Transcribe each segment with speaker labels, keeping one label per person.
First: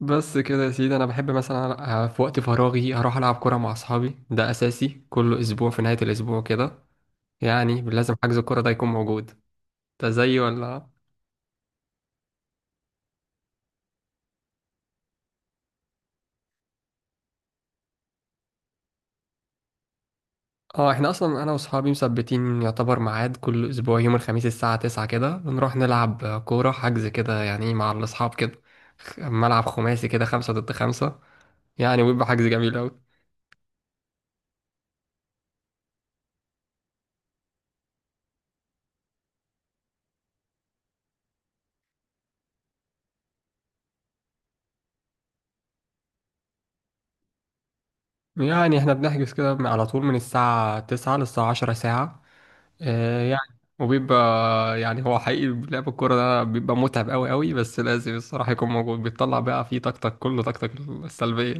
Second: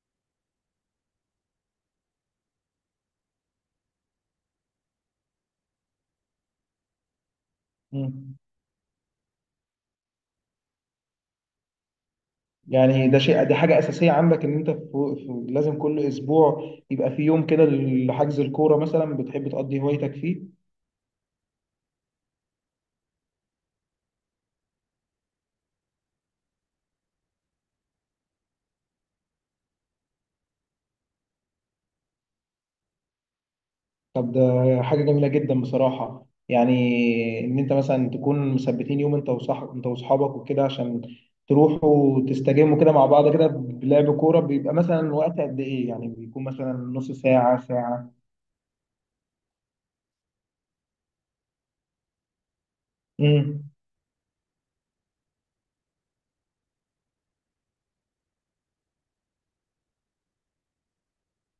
Speaker 1: بس كده يا سيدي، انا بحب مثلا في وقت فراغي اروح العب كوره مع اصحابي. ده اساسي كل اسبوع في نهايه الاسبوع كده، يعني لازم
Speaker 2: مم.
Speaker 1: حجز الكوره ده يكون موجود. ده زي ولا؟
Speaker 2: يعني ده شيء دي حاجة أساسية عندك إن أنت لازم كل أسبوع يبقى في يوم كده لحجز الكورة مثلا. بتحب تقضي هوايتك فيه؟
Speaker 1: اه، احنا اصلا انا واصحابي مثبتين يعتبر ميعاد كل اسبوع يوم الخميس الساعه 9 كده، نروح نلعب كوره حجز كده يعني مع الاصحاب كده. ملعب خماسي كده، خمسة ضد خمسة يعني، ويبقى حجز جميل أوي.
Speaker 2: طب ده حاجة جميلة جدا بصراحة، يعني إن أنت مثلا تكون مثبتين يوم، أنت وصح أنت وأصحابك وكده، عشان تروحوا تستجموا كده مع بعض كده بلعب كورة. بيبقى مثلا وقت قد إيه؟ يعني بيكون مثلا نص ساعة ساعة.
Speaker 1: يعني احنا بنحجز كده على طول من الساعة 9 للساعة 10، ساعة. يعني
Speaker 2: مم.
Speaker 1: وبيبقى، يعني هو حقيقي لعب الكورة ده بيبقى متعب أوي أوي، بس لازم الصراحة يكون موجود، بيطلع بقى فيه طاقتك كله، طاقتك السلبية.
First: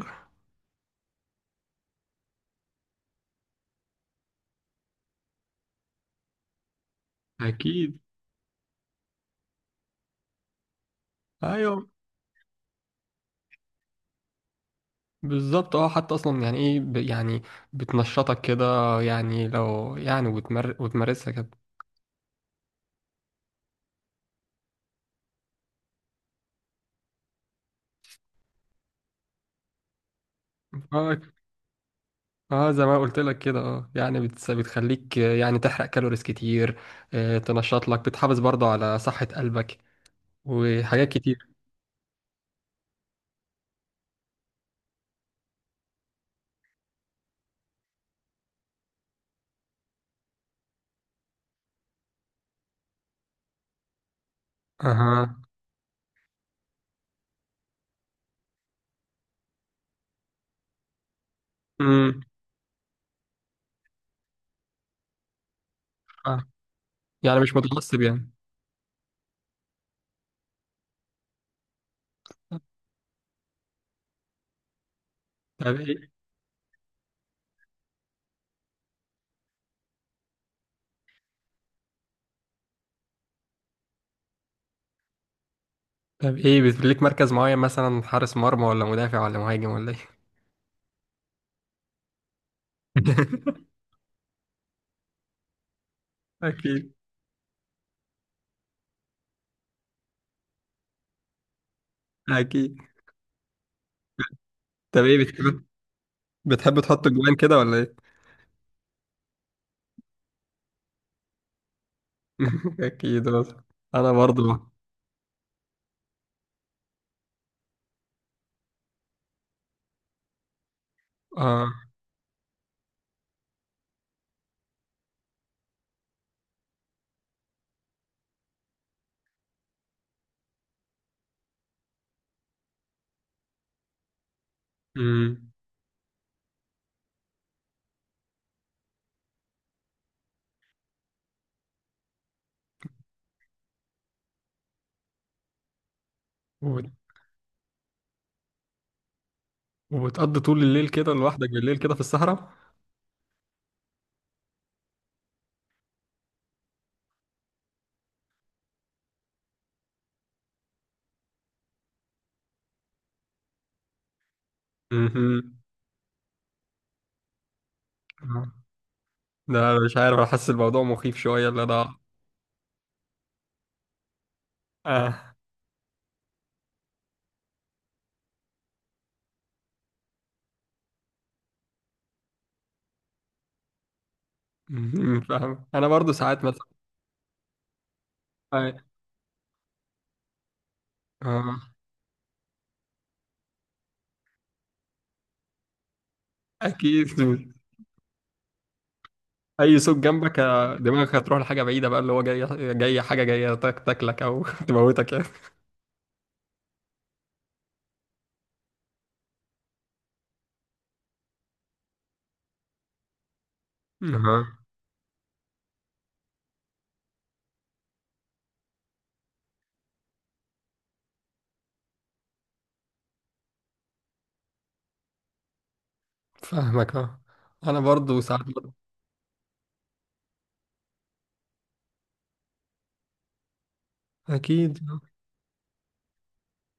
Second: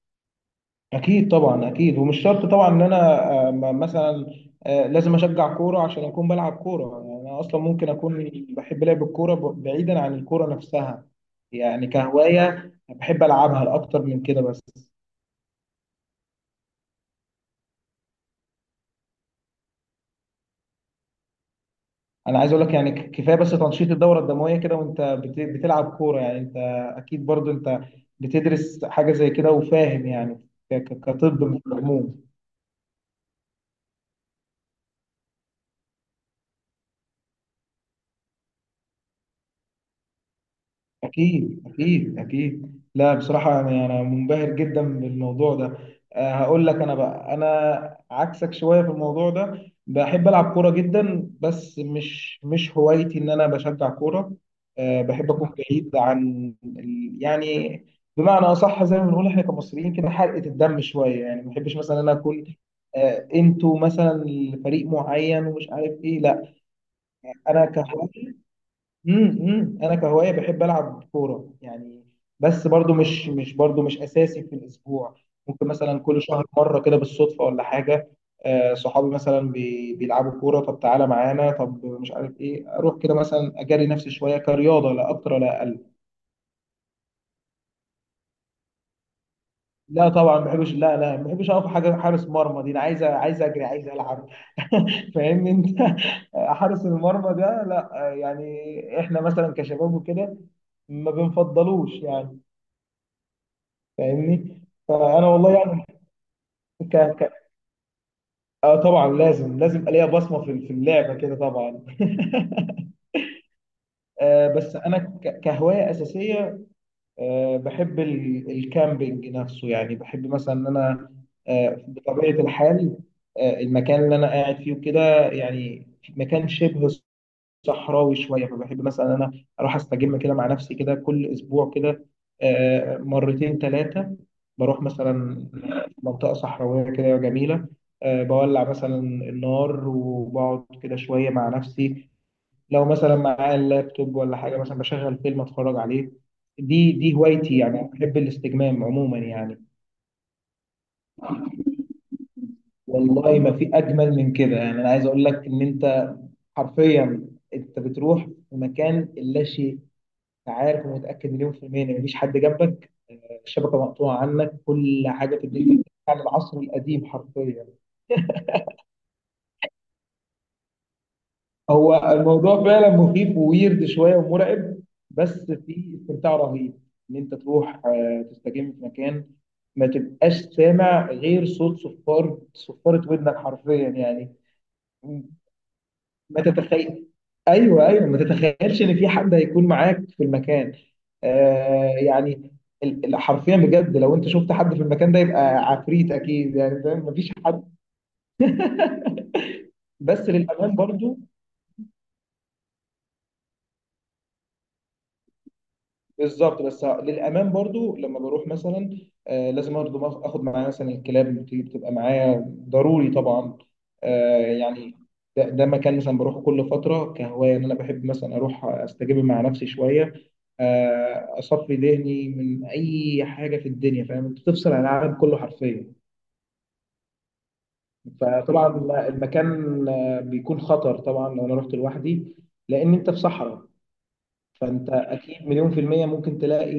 Speaker 2: اكيد طبعا اكيد. ومش شرط طبعا ان انا مثلا لازم اشجع كوره عشان اكون بلعب كوره. يعني انا اصلا ممكن
Speaker 1: أكيد.
Speaker 2: اكون بحب لعب الكوره بعيدا عن الكوره نفسها. يعني
Speaker 1: أيوه.
Speaker 2: كهوايه بحب العبها لاكتر من كده بس.
Speaker 1: بالظبط اه، حتى أصلا يعني إيه، يعني بتنشطك كده، يعني لو يعني وتمر وتمارسها كده.
Speaker 2: انا عايز اقول لك يعني كفايه بس تنشيط الدوره الدمويه كده وانت بتلعب كوره. يعني انت اكيد برضو انت بتدرس حاجه زي كده وفاهم يعني،
Speaker 1: اه.
Speaker 2: كطب في العموم.
Speaker 1: زي ما قلت لك كده، اه يعني بتخليك يعني تحرق كالوريز كتير. تنشط لك، بتحافظ برضه على صحة قلبك وحاجات كتير.
Speaker 2: أكيد أكيد أكيد. لا بصراحة، يعني أنا منبهر جدا بالموضوع ده. أه هقول لك، أنا بقى أنا عكسك شوية في الموضوع ده. بحب ألعب كورة جدا بس مش هوايتي إن أنا بشجع كورة. أه بحب
Speaker 1: اها.
Speaker 2: أكون بعيد عن يعني، بمعنى أصح زي ما بنقول إحنا كمصريين كده، حرقة الدم شوية. يعني ما بحبش مثلا أنا
Speaker 1: امم.
Speaker 2: أكون، أنتوا مثلا فريق معين ومش عارف إيه،
Speaker 1: آه.
Speaker 2: لا.
Speaker 1: يعني مش
Speaker 2: أنا
Speaker 1: متعصب يعني.
Speaker 2: كهواية، انا كهوايه بحب العب كوره، يعني بس برضو مش برضو مش اساسي في الاسبوع. ممكن
Speaker 1: طب
Speaker 2: مثلا
Speaker 1: ايه
Speaker 2: كل شهر مره كده بالصدفه ولا حاجه. صحابي مثلا بيلعبوا كوره، طب تعالى معانا، طب مش عارف ايه، اروح كده مثلا، اجري نفسي شويه كرياضه، لا اكتر ولا اقل.
Speaker 1: طب ايه بيبقى ليك مركز معين مثلا، حارس مرمى ولا مدافع ولا مهاجم ولا ايه؟
Speaker 2: لا طبعا ما بحبش، لا لا ما بحبش اقف حاجه حارس مرمى دي. انا عايز، عايز اجري، عايز العب. فاهمني انت. حارس
Speaker 1: اكيد،
Speaker 2: المرمى ده لا، يعني احنا مثلا كشباب وكده ما بنفضلوش يعني.
Speaker 1: اكيد.
Speaker 2: فاهمني.
Speaker 1: طب ايه
Speaker 2: فانا والله
Speaker 1: بتحب
Speaker 2: يعني
Speaker 1: بتحب
Speaker 2: ك...
Speaker 1: تحط الجوان
Speaker 2: ك...
Speaker 1: كده ولا ايه؟
Speaker 2: طبعا، لازم أبقى ليا بصمه في اللعبه كده طبعا.
Speaker 1: اكيد برضه. انا برضه.
Speaker 2: بس انا كهوايه اساسيه، بحب الكامبينج نفسه. يعني بحب مثلا ان انا
Speaker 1: اه.
Speaker 2: بطبيعه الحال المكان اللي انا قاعد فيه وكده يعني، مكان شبه صحراوي شويه. فبحب مثلا انا اروح استجم كده مع نفسي كده كل اسبوع كده، مرتين ثلاثه. بروح مثلا
Speaker 1: امم.
Speaker 2: منطقه صحراويه كده جميله، بولع مثلا النار وبقعد كده شويه مع نفسي. لو مثلا معايا اللابتوب ولا حاجه، مثلا بشغل فيلم اتفرج عليه.
Speaker 1: وبت-
Speaker 2: دي هوايتي. يعني بحب الاستجمام عموما يعني.
Speaker 1: وبتقضي طول الليل كده لوحدك بالليل كده في الصحراء؟
Speaker 2: والله ما في اجمل من كده. يعني انا عايز اقول لك، ان انت حرفيا انت بتروح في مكان لا شيء. أنا عارف ومتأكد 1,000,000% إن مفيش حد جنبك، الشبكة مقطوعة عنك، كل حاجة في
Speaker 1: امم.
Speaker 2: الدنيا. بترجع للعصر القديم حرفيا.
Speaker 1: آه. ده مش عارف، انا حاسس الموضوع مخيف شويه اللي انا.
Speaker 2: هو الموضوع فعلا مخيف وويرد شوية ومرعب،
Speaker 1: اه.
Speaker 2: بس في استمتاع رهيب إن أنت تروح تستجم في مكان ما تبقاش سامع غير صوت صفارة ودنك حرفيا يعني.
Speaker 1: مهم. فاهم انا برضه
Speaker 2: ما
Speaker 1: ساعات مثلا
Speaker 2: تتخيل. ايوه ايوه، ما
Speaker 1: اه
Speaker 2: تتخيلش ان في حد هيكون معاك في المكان.
Speaker 1: آه.
Speaker 2: يعني حرفيا بجد، لو انت شفت حد في المكان ده يبقى عفريت اكيد، يعني فاهم،
Speaker 1: اكيد.
Speaker 2: مفيش حد.
Speaker 1: اي صوت
Speaker 2: بس
Speaker 1: جنبك
Speaker 2: للامان
Speaker 1: دماغك
Speaker 2: برضو.
Speaker 1: هتروح لحاجه بعيده بقى، اللي هو جاي جاي حاجه جايه تاكلك او تموتك يعني.
Speaker 2: بالظبط، بس للامان برضو لما بروح مثلا، لازم برضو اخد معايا مثلا الكلاب اللي بتبقى معايا ضروري طبعا.
Speaker 1: اها.
Speaker 2: يعني ده مكان مثلا بروحه كل فتره كهوايه. ان انا بحب مثلا اروح استجيب مع نفسي شويه، اصفي ذهني من اي حاجه في الدنيا. فاهم انت بتفصل عن العالم كله حرفيا.
Speaker 1: فاهمك اه، انا برضو ساعات برضو.
Speaker 2: فطبعا المكان بيكون خطر طبعا لو انا رحت لوحدي، لان انت في صحراء.
Speaker 1: اكيد.
Speaker 2: فانت اكيد 1,000,000% ممكن تلاقي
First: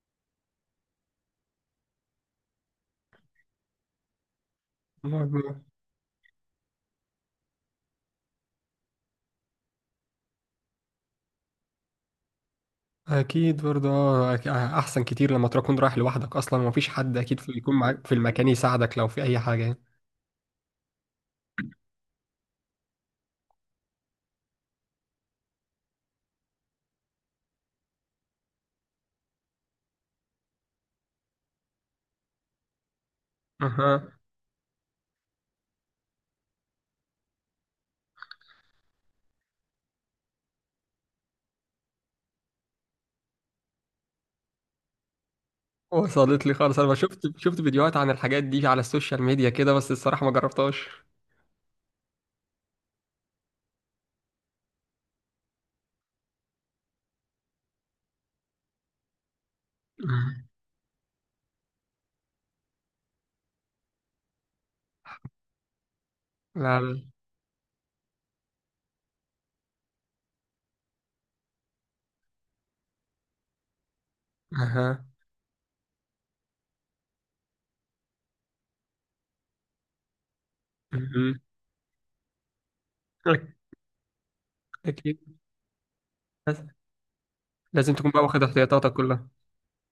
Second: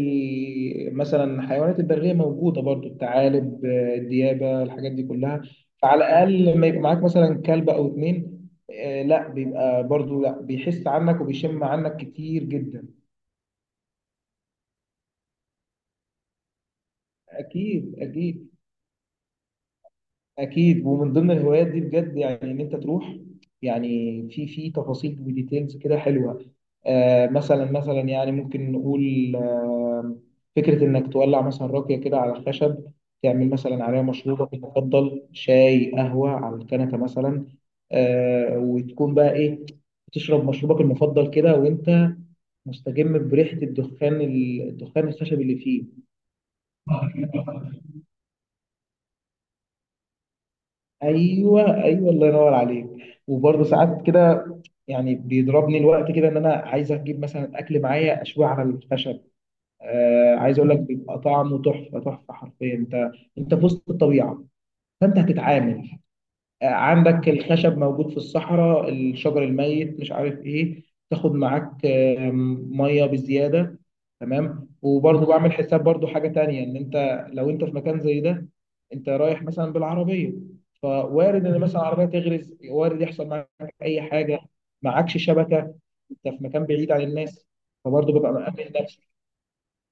Speaker 2: مثلا حيوانات البرية موجودة برضو، الثعالب الديابة، الحاجات دي كلها.
Speaker 1: آه،
Speaker 2: فعلى الاقل لما يبقى معاك مثلا كلب او اتنين، لا بيبقى برضو، لا بيحس عنك وبيشم عنك كتير جدا.
Speaker 1: اكيد برضو اه، احسن كتير لما تكون رايح لوحدك اصلا ومفيش حد اكيد في يكون
Speaker 2: اكيد
Speaker 1: معاك في المكان
Speaker 2: اكيد
Speaker 1: يساعدك لو في اي حاجه يعني.
Speaker 2: اكيد. ومن ضمن الهوايات دي بجد، يعني ان انت تروح، يعني في تفاصيل وديتيلز كده حلوه. مثلا، يعني ممكن نقول، فكره انك تولع مثلا راكيه كده على الخشب، تعمل مثلا عليها
Speaker 1: اها.
Speaker 2: مشروبك المفضل، شاي قهوه على الكنكه مثلا. وتكون بقى ايه، تشرب مشروبك المفضل كده وانت مستجم بريحه الدخان الخشب اللي فيه.
Speaker 1: وصلت لي خالص، انا شفت شفت فيديوهات عن الحاجات دي على السوشيال ميديا كده، بس الصراحه ما جربتهاش.
Speaker 2: ايوه ايوه، الله ينور عليك. وبرضه ساعات كده، يعني بيضربني الوقت كده ان انا عايز اجيب مثلا اكل معايا، اشويه على الخشب.
Speaker 1: أها.
Speaker 2: عايز اقول لك، بيبقى طعمه تحفه تحفه حرفيا. انت في وسط الطبيعه، فانت هتتعامل،
Speaker 1: لا، لا.
Speaker 2: عندك الخشب موجود في الصحراء، الشجر الميت، مش عارف ايه. تاخد معاك ميه بزياده. تمام،
Speaker 1: اها.
Speaker 2: وبرضه بعمل حساب، برضه حاجه تانية، ان انت لو انت في مكان زي ده، انت رايح مثلا بالعربيه.
Speaker 1: أها.
Speaker 2: فوارد ان مثلا العربيه تغرز، وارد يحصل معاك اي حاجه، معكش
Speaker 1: اكيد،
Speaker 2: شبكه، انت في مكان بعيد عن الناس.
Speaker 1: لازم تكون
Speaker 2: فبرضه
Speaker 1: بقى
Speaker 2: ببقى
Speaker 1: واخد
Speaker 2: مأمن
Speaker 1: احتياطاتك
Speaker 2: نفسي.
Speaker 1: كلها.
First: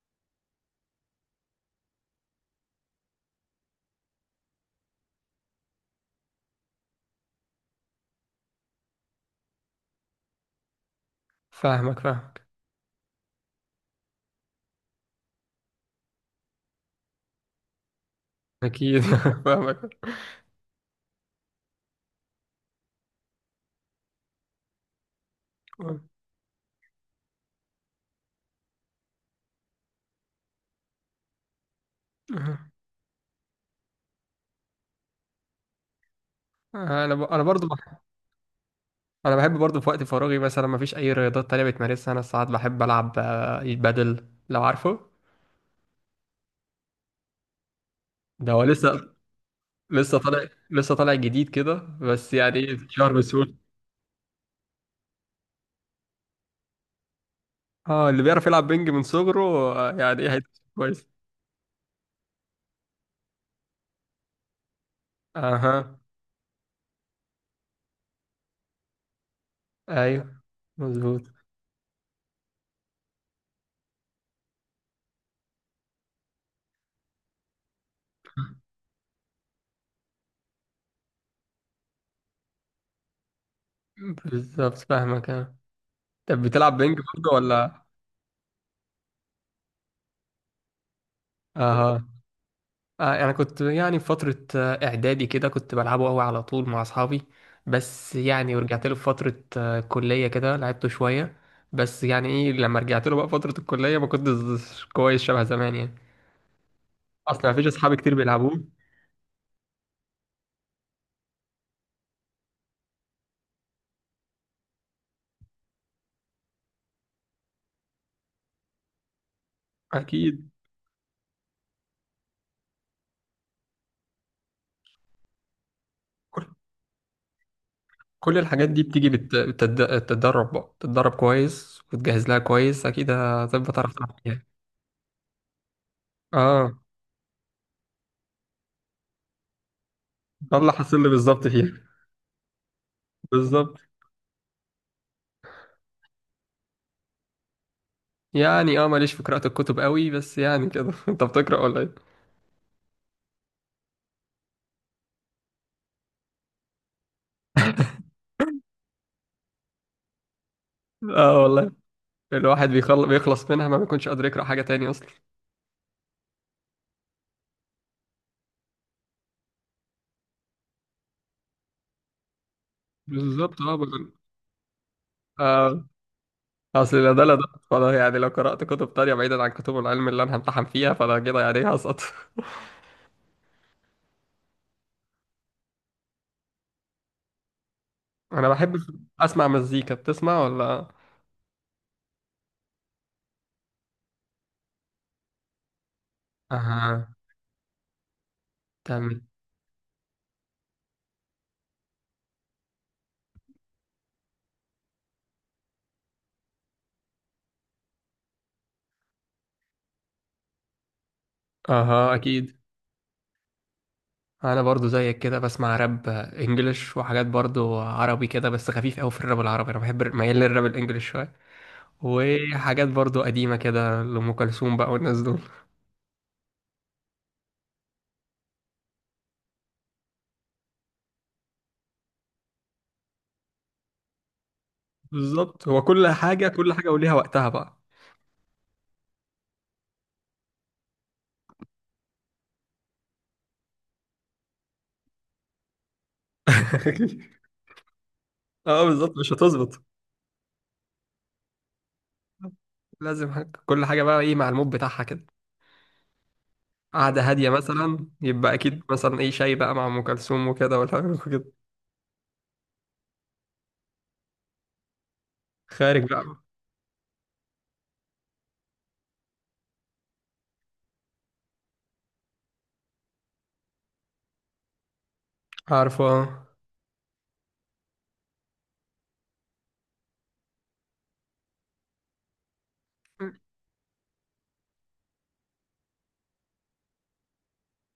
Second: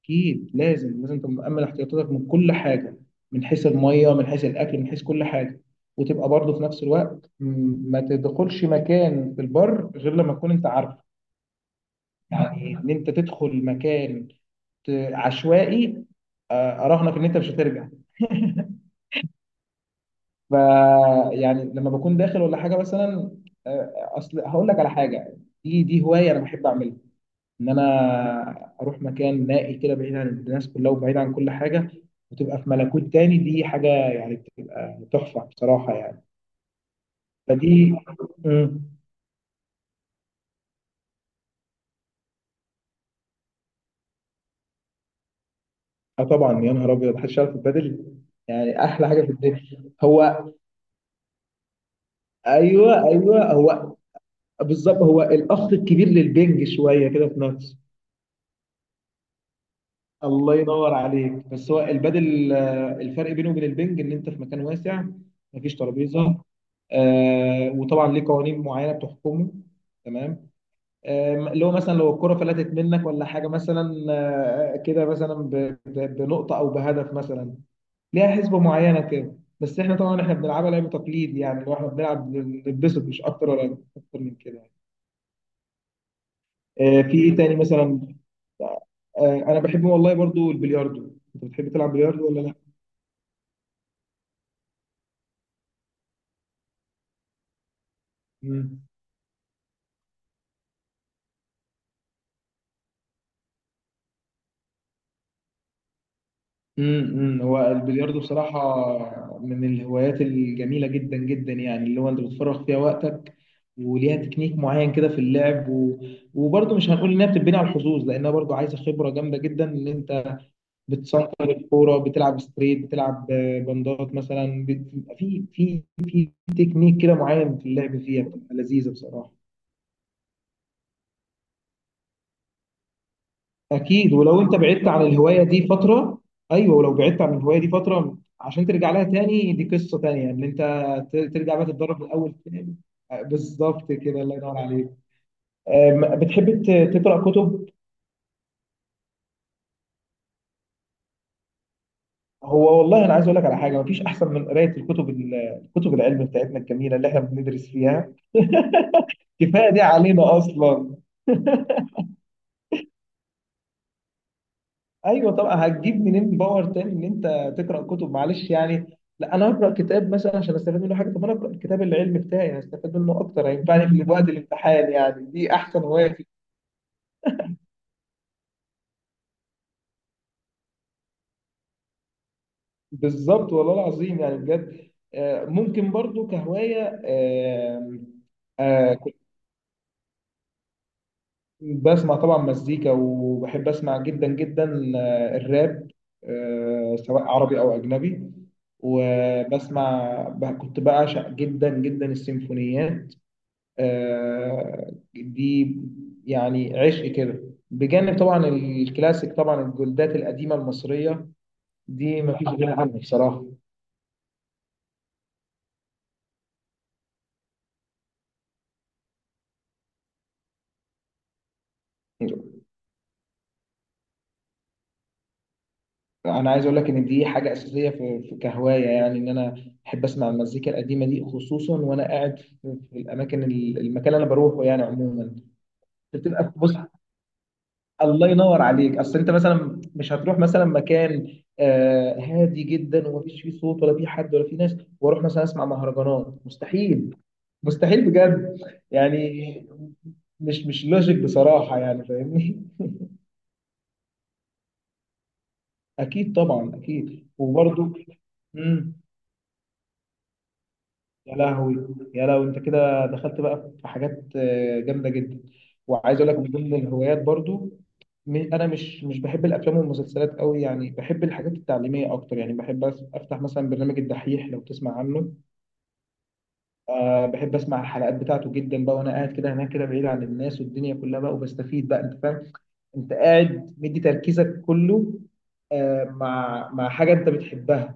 Speaker 2: اكيد لازم تبقى مأمن احتياطاتك من كل حاجه، من حيث الميه، من حيث الاكل، من حيث كل حاجه. وتبقى برضه في نفس الوقت، ما تدخلش مكان في البر غير لما تكون انت عارفه.
Speaker 1: فاهمك، فاهمك.
Speaker 2: يعني ان انت تدخل مكان عشوائي، اراهنك ان انت مش هترجع.
Speaker 1: اكيد، فاهمك.
Speaker 2: ف يعني لما بكون داخل ولا حاجه مثلا، آه، اصل هقول لك على حاجه. دي هوايه انا بحب اعملها، ان انا اروح مكان نائي كده بعيد عن الناس كلها وبعيد عن كل حاجه. وتبقى في ملكوت تاني. دي حاجه يعني بتبقى تحفه بصراحه يعني.
Speaker 1: انا ب... انا برضو
Speaker 2: فدي.
Speaker 1: بح...
Speaker 2: مم.
Speaker 1: انا بحب برضو في وقت فراغي، مثلا ما فيش اي رياضات تانية بتمارسها؟ انا ساعات بحب العب البادل، لو عارفه.
Speaker 2: اه طبعا، يا نهار ابيض، محدش يعرف البدل.
Speaker 1: ده هو
Speaker 2: يعني احلى
Speaker 1: لسه
Speaker 2: حاجه في الدنيا.
Speaker 1: لسه
Speaker 2: هو
Speaker 1: طالع لسه طالع جديد كده، بس يعني ايه
Speaker 2: ايوه
Speaker 1: شهر
Speaker 2: ايوه.
Speaker 1: بسهولة.
Speaker 2: هو بالظبط هو الاخ الكبير للبنج شويه كده في نفسه.
Speaker 1: اه، اللي بيعرف يلعب بينج من صغره يعني ايه
Speaker 2: الله
Speaker 1: هيدوس
Speaker 2: ينور
Speaker 1: كويس.
Speaker 2: عليك، بس هو البادل، الفرق بينه وبين البنج ان انت في مكان واسع، مفيش
Speaker 1: اها.
Speaker 2: ترابيزه. وطبعا ليه قوانين معينه بتحكمه.
Speaker 1: ايوه.
Speaker 2: تمام.
Speaker 1: مظبوط.
Speaker 2: اللي هو مثلا لو الكره فلتت منك ولا حاجه مثلا، كده مثلا بنقطه او بهدف مثلا، ليها حسبه معينه كده. بس احنا طبعا احنا بنلعبها لعب تقليد، يعني لو احنا بنلعب نتبسط، مش اكتر ولا اكتر من كده.
Speaker 1: بالظبط فاهمك اه. طب بتلعب بينج
Speaker 2: في
Speaker 1: برضو
Speaker 2: ايه تاني
Speaker 1: ولا؟
Speaker 2: مثلا؟ آه انا بحب والله برضو البلياردو. انت بتحب تلعب
Speaker 1: اها.
Speaker 2: بلياردو ولا لا؟
Speaker 1: انا كنت يعني في فتره اعدادي كده، كنت بلعبه قوي على طول مع اصحابي، بس يعني
Speaker 2: مم.
Speaker 1: ورجعت له في فتره كليه كده لعبته شويه. بس يعني ايه، لما رجعت له بقى فتره الكليه ما كنتش كويس شبه زمان يعني.
Speaker 2: مم. مم.
Speaker 1: اصلا مفيش
Speaker 2: هو
Speaker 1: اصحابي كتير
Speaker 2: البلياردو
Speaker 1: بيلعبوه.
Speaker 2: بصراحة من الهوايات الجميلة جدا جدا، يعني اللي هو انت بتفرغ فيها وقتك، وليها تكنيك معين كده في اللعب وبرضه مش هنقول انها بتتبني على الحظوظ، لانها برضه عايزة خبرة جامدة جدا، ان انت
Speaker 1: اكيد.
Speaker 2: بتصنطر الكورة، بتلعب ستريت، بتلعب بندات مثلا في
Speaker 1: كل
Speaker 2: تكنيك كده معين في اللعب فيها،
Speaker 1: كل
Speaker 2: بتبقى
Speaker 1: الحاجات دي
Speaker 2: لذيذة
Speaker 1: بتيجي
Speaker 2: بصراحة.
Speaker 1: بالتدرب بقى، تتدرب كويس وتجهز لها كويس اكيد هتبقى تعرف
Speaker 2: اكيد.
Speaker 1: تلعب
Speaker 2: ولو
Speaker 1: فيها.
Speaker 2: انت بعدت عن الهوايه دي فتره، ايوه
Speaker 1: اه،
Speaker 2: ولو بعدت عن الهوايه دي فتره عشان ترجع لها تاني، دي قصه تانيه ان
Speaker 1: ده
Speaker 2: انت
Speaker 1: اللي حصل لي بالظبط
Speaker 2: ترجع بقى
Speaker 1: فيها.
Speaker 2: تتدرب من الاول تاني.
Speaker 1: بالظبط.
Speaker 2: بالظبط كده، الله ينور عليك. بتحب تقرا كتب؟
Speaker 1: يعني اه، ماليش في قراءه الكتب قوي بس يعني كده. انت بتقرا ولا إيه؟
Speaker 2: هو والله انا عايز اقول لك على حاجه، مفيش احسن من قرايه الكتب، الكتب العلم بتاعتنا الجميله اللي احنا بندرس فيها. كفايه دي علينا اصلا.
Speaker 1: اه والله، الواحد بيخلص منها ما بيكونش قادر يقرأ حاجة تاني أصلا.
Speaker 2: ايوه طبعا، هتجيب منين باور تاني ان انت تقرا كتب؟ معلش، يعني لا انا هقرا كتاب مثلا عشان استفاد منه حاجه؟ طب انا اقرا الكتاب العلمي بتاعي، هستفاد منه اكتر،
Speaker 1: بالظبط اه
Speaker 2: هينفعني في وقت الامتحان، يعني دي احسن
Speaker 1: آه
Speaker 2: هوايه فيه.
Speaker 1: أصل لا ده، لا ده. فأنا يعني لو قرأت كتب تانية بعيدا عن كتب العلم اللي أنا همتحن فيها، فأنا كده يعني إيه هسقط.
Speaker 2: بالظبط والله العظيم، يعني بجد ممكن برضو كهوايه،
Speaker 1: أنا بحب
Speaker 2: كنت
Speaker 1: أسمع مزيكا، بتسمع ولا؟
Speaker 2: بسمع طبعا مزيكا، وبحب اسمع جدا جدا الراب،
Speaker 1: أها.
Speaker 2: سواء عربي او اجنبي.
Speaker 1: تمام.
Speaker 2: وبسمع كنت بعشق جدا جدا السيمفونيات. دي يعني عشق كده، بجانب طبعا الكلاسيك، طبعا الجلدات القديمه المصريه
Speaker 1: أها.
Speaker 2: دي ما فيش
Speaker 1: أكيد.
Speaker 2: غنى عنها. بصراحه.
Speaker 1: أنا برضو زيك كده بسمع راب إنجليش وحاجات برضو عربي كده، بس خفيف أوي في الراب العربي، أنا بحب ميال للراب الإنجليش شوية، وحاجات برضو قديمة كده لأم كلثوم بقى والناس دول.
Speaker 2: انا عايز اقول لك ان دي حاجه اساسيه في كهوايه، يعني ان انا احب اسمع المزيكا القديمه دي، خصوصا وانا قاعد في في الاماكن، المكان اللي انا بروحه يعني عموما.
Speaker 1: بالظبط، هو كل حاجة،
Speaker 2: بتبقى
Speaker 1: كل
Speaker 2: بص،
Speaker 1: حاجة وليها وقتها بقى.
Speaker 2: الله ينور عليك، اصل انت مثلا مش هتروح مثلا مكان هادي جدا ومفيش فيه صوت ولا فيه حد ولا فيه ناس، واروح مثلا اسمع مهرجانات؟ مستحيل. مستحيل بجد.
Speaker 1: اه بالظبط، مش
Speaker 2: يعني
Speaker 1: هتظبط.
Speaker 2: مش لوجيك بصراحة، يعني فاهمني.
Speaker 1: لازم حاجة. كل حاجة بقى ايه مع المود بتاعها كده.
Speaker 2: اكيد طبعا
Speaker 1: قعدة
Speaker 2: اكيد،
Speaker 1: هادية
Speaker 2: وبرضه.
Speaker 1: مثلا يبقى أكيد مثلا ايه شاي بقى مع أم كلثوم وكده ولا حاجة
Speaker 2: يا
Speaker 1: كده.
Speaker 2: لهوي، يا لهوي، انت كده دخلت بقى في حاجات جامده جدا.
Speaker 1: خارج
Speaker 2: وعايز اقول
Speaker 1: بقى.
Speaker 2: لك، من ضمن الهوايات برضو، انا مش بحب الافلام والمسلسلات قوي، يعني بحب الحاجات التعليميه اكتر. يعني بحب افتح مثلا برنامج الدحيح، لو تسمع عنه.
Speaker 1: عارفة آه.
Speaker 2: بحب اسمع الحلقات بتاعته جدا بقى، وانا قاعد كده هناك كده بعيد عن الناس والدنيا كلها بقى، وبستفيد بقى. انت فاهم، انت قاعد مدي تركيزك كله مع حاجه انت بتحبها،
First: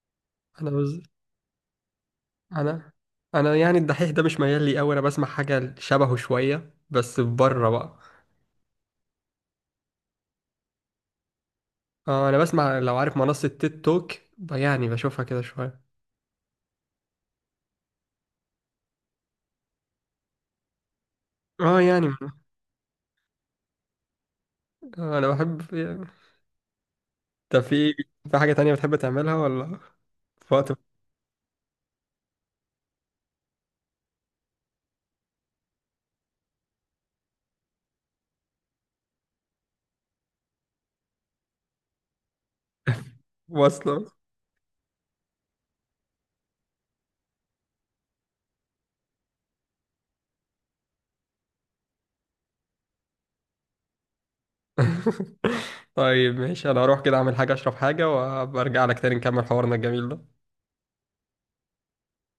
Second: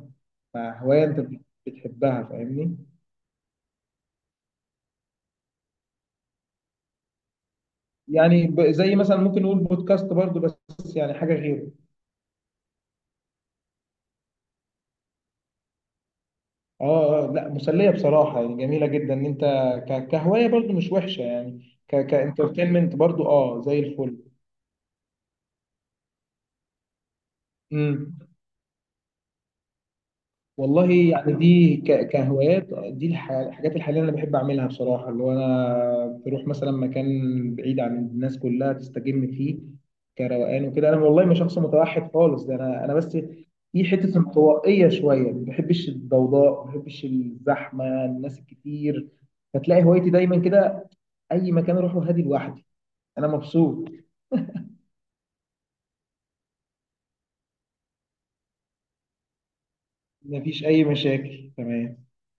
Speaker 1: أنا
Speaker 2: مع
Speaker 1: بز...
Speaker 2: هوايه انت بتحبها، فاهمني.
Speaker 1: أنا، أنا يعني الدحيح ده مش ميال لي أوي، أنا بسمع حاجة شبهه شوية بس بره بقى.
Speaker 2: يعني زي مثلا ممكن نقول بودكاست برضو، بس يعني حاجه غيره.
Speaker 1: أنا بسمع، لو عارف منصة تيك توك، يعني بشوفها كده شوية.
Speaker 2: اه، لا مسليه بصراحه، يعني جميله جدا ان انت، كهوايه برضو مش وحشه. يعني
Speaker 1: اه يعني.
Speaker 2: كانترتينمنت برضو اه زي الفل.
Speaker 1: أنا بحب. طب، في
Speaker 2: امم
Speaker 1: في حاجة تانية بتحب تعملها ولا في وقت؟
Speaker 2: والله يعني دي كهوايات، دي الحاجات الحالية اللي أنا بحب أعملها بصراحة. اللي هو أنا بروح مثلا مكان بعيد عن الناس كلها، تستجم فيه كروقان وكده. أنا والله مش شخص متوحد خالص، ده أنا بس في
Speaker 1: واصلة.
Speaker 2: حتة انطوائية شوية. ما بحبش الضوضاء، ما بحبش الزحمة الناس الكتير. فتلاقي هوايتي دايما كده، أي مكان أروحه هادي لوحدي، أنا مبسوط.
Speaker 1: طيب ماشي، أنا هروح كده أعمل حاجة أشرب حاجة وأبقى أرجع لك تاني نكمل حوارنا الجميل ده.
Speaker 2: مفيش أي مشاكل. تمام.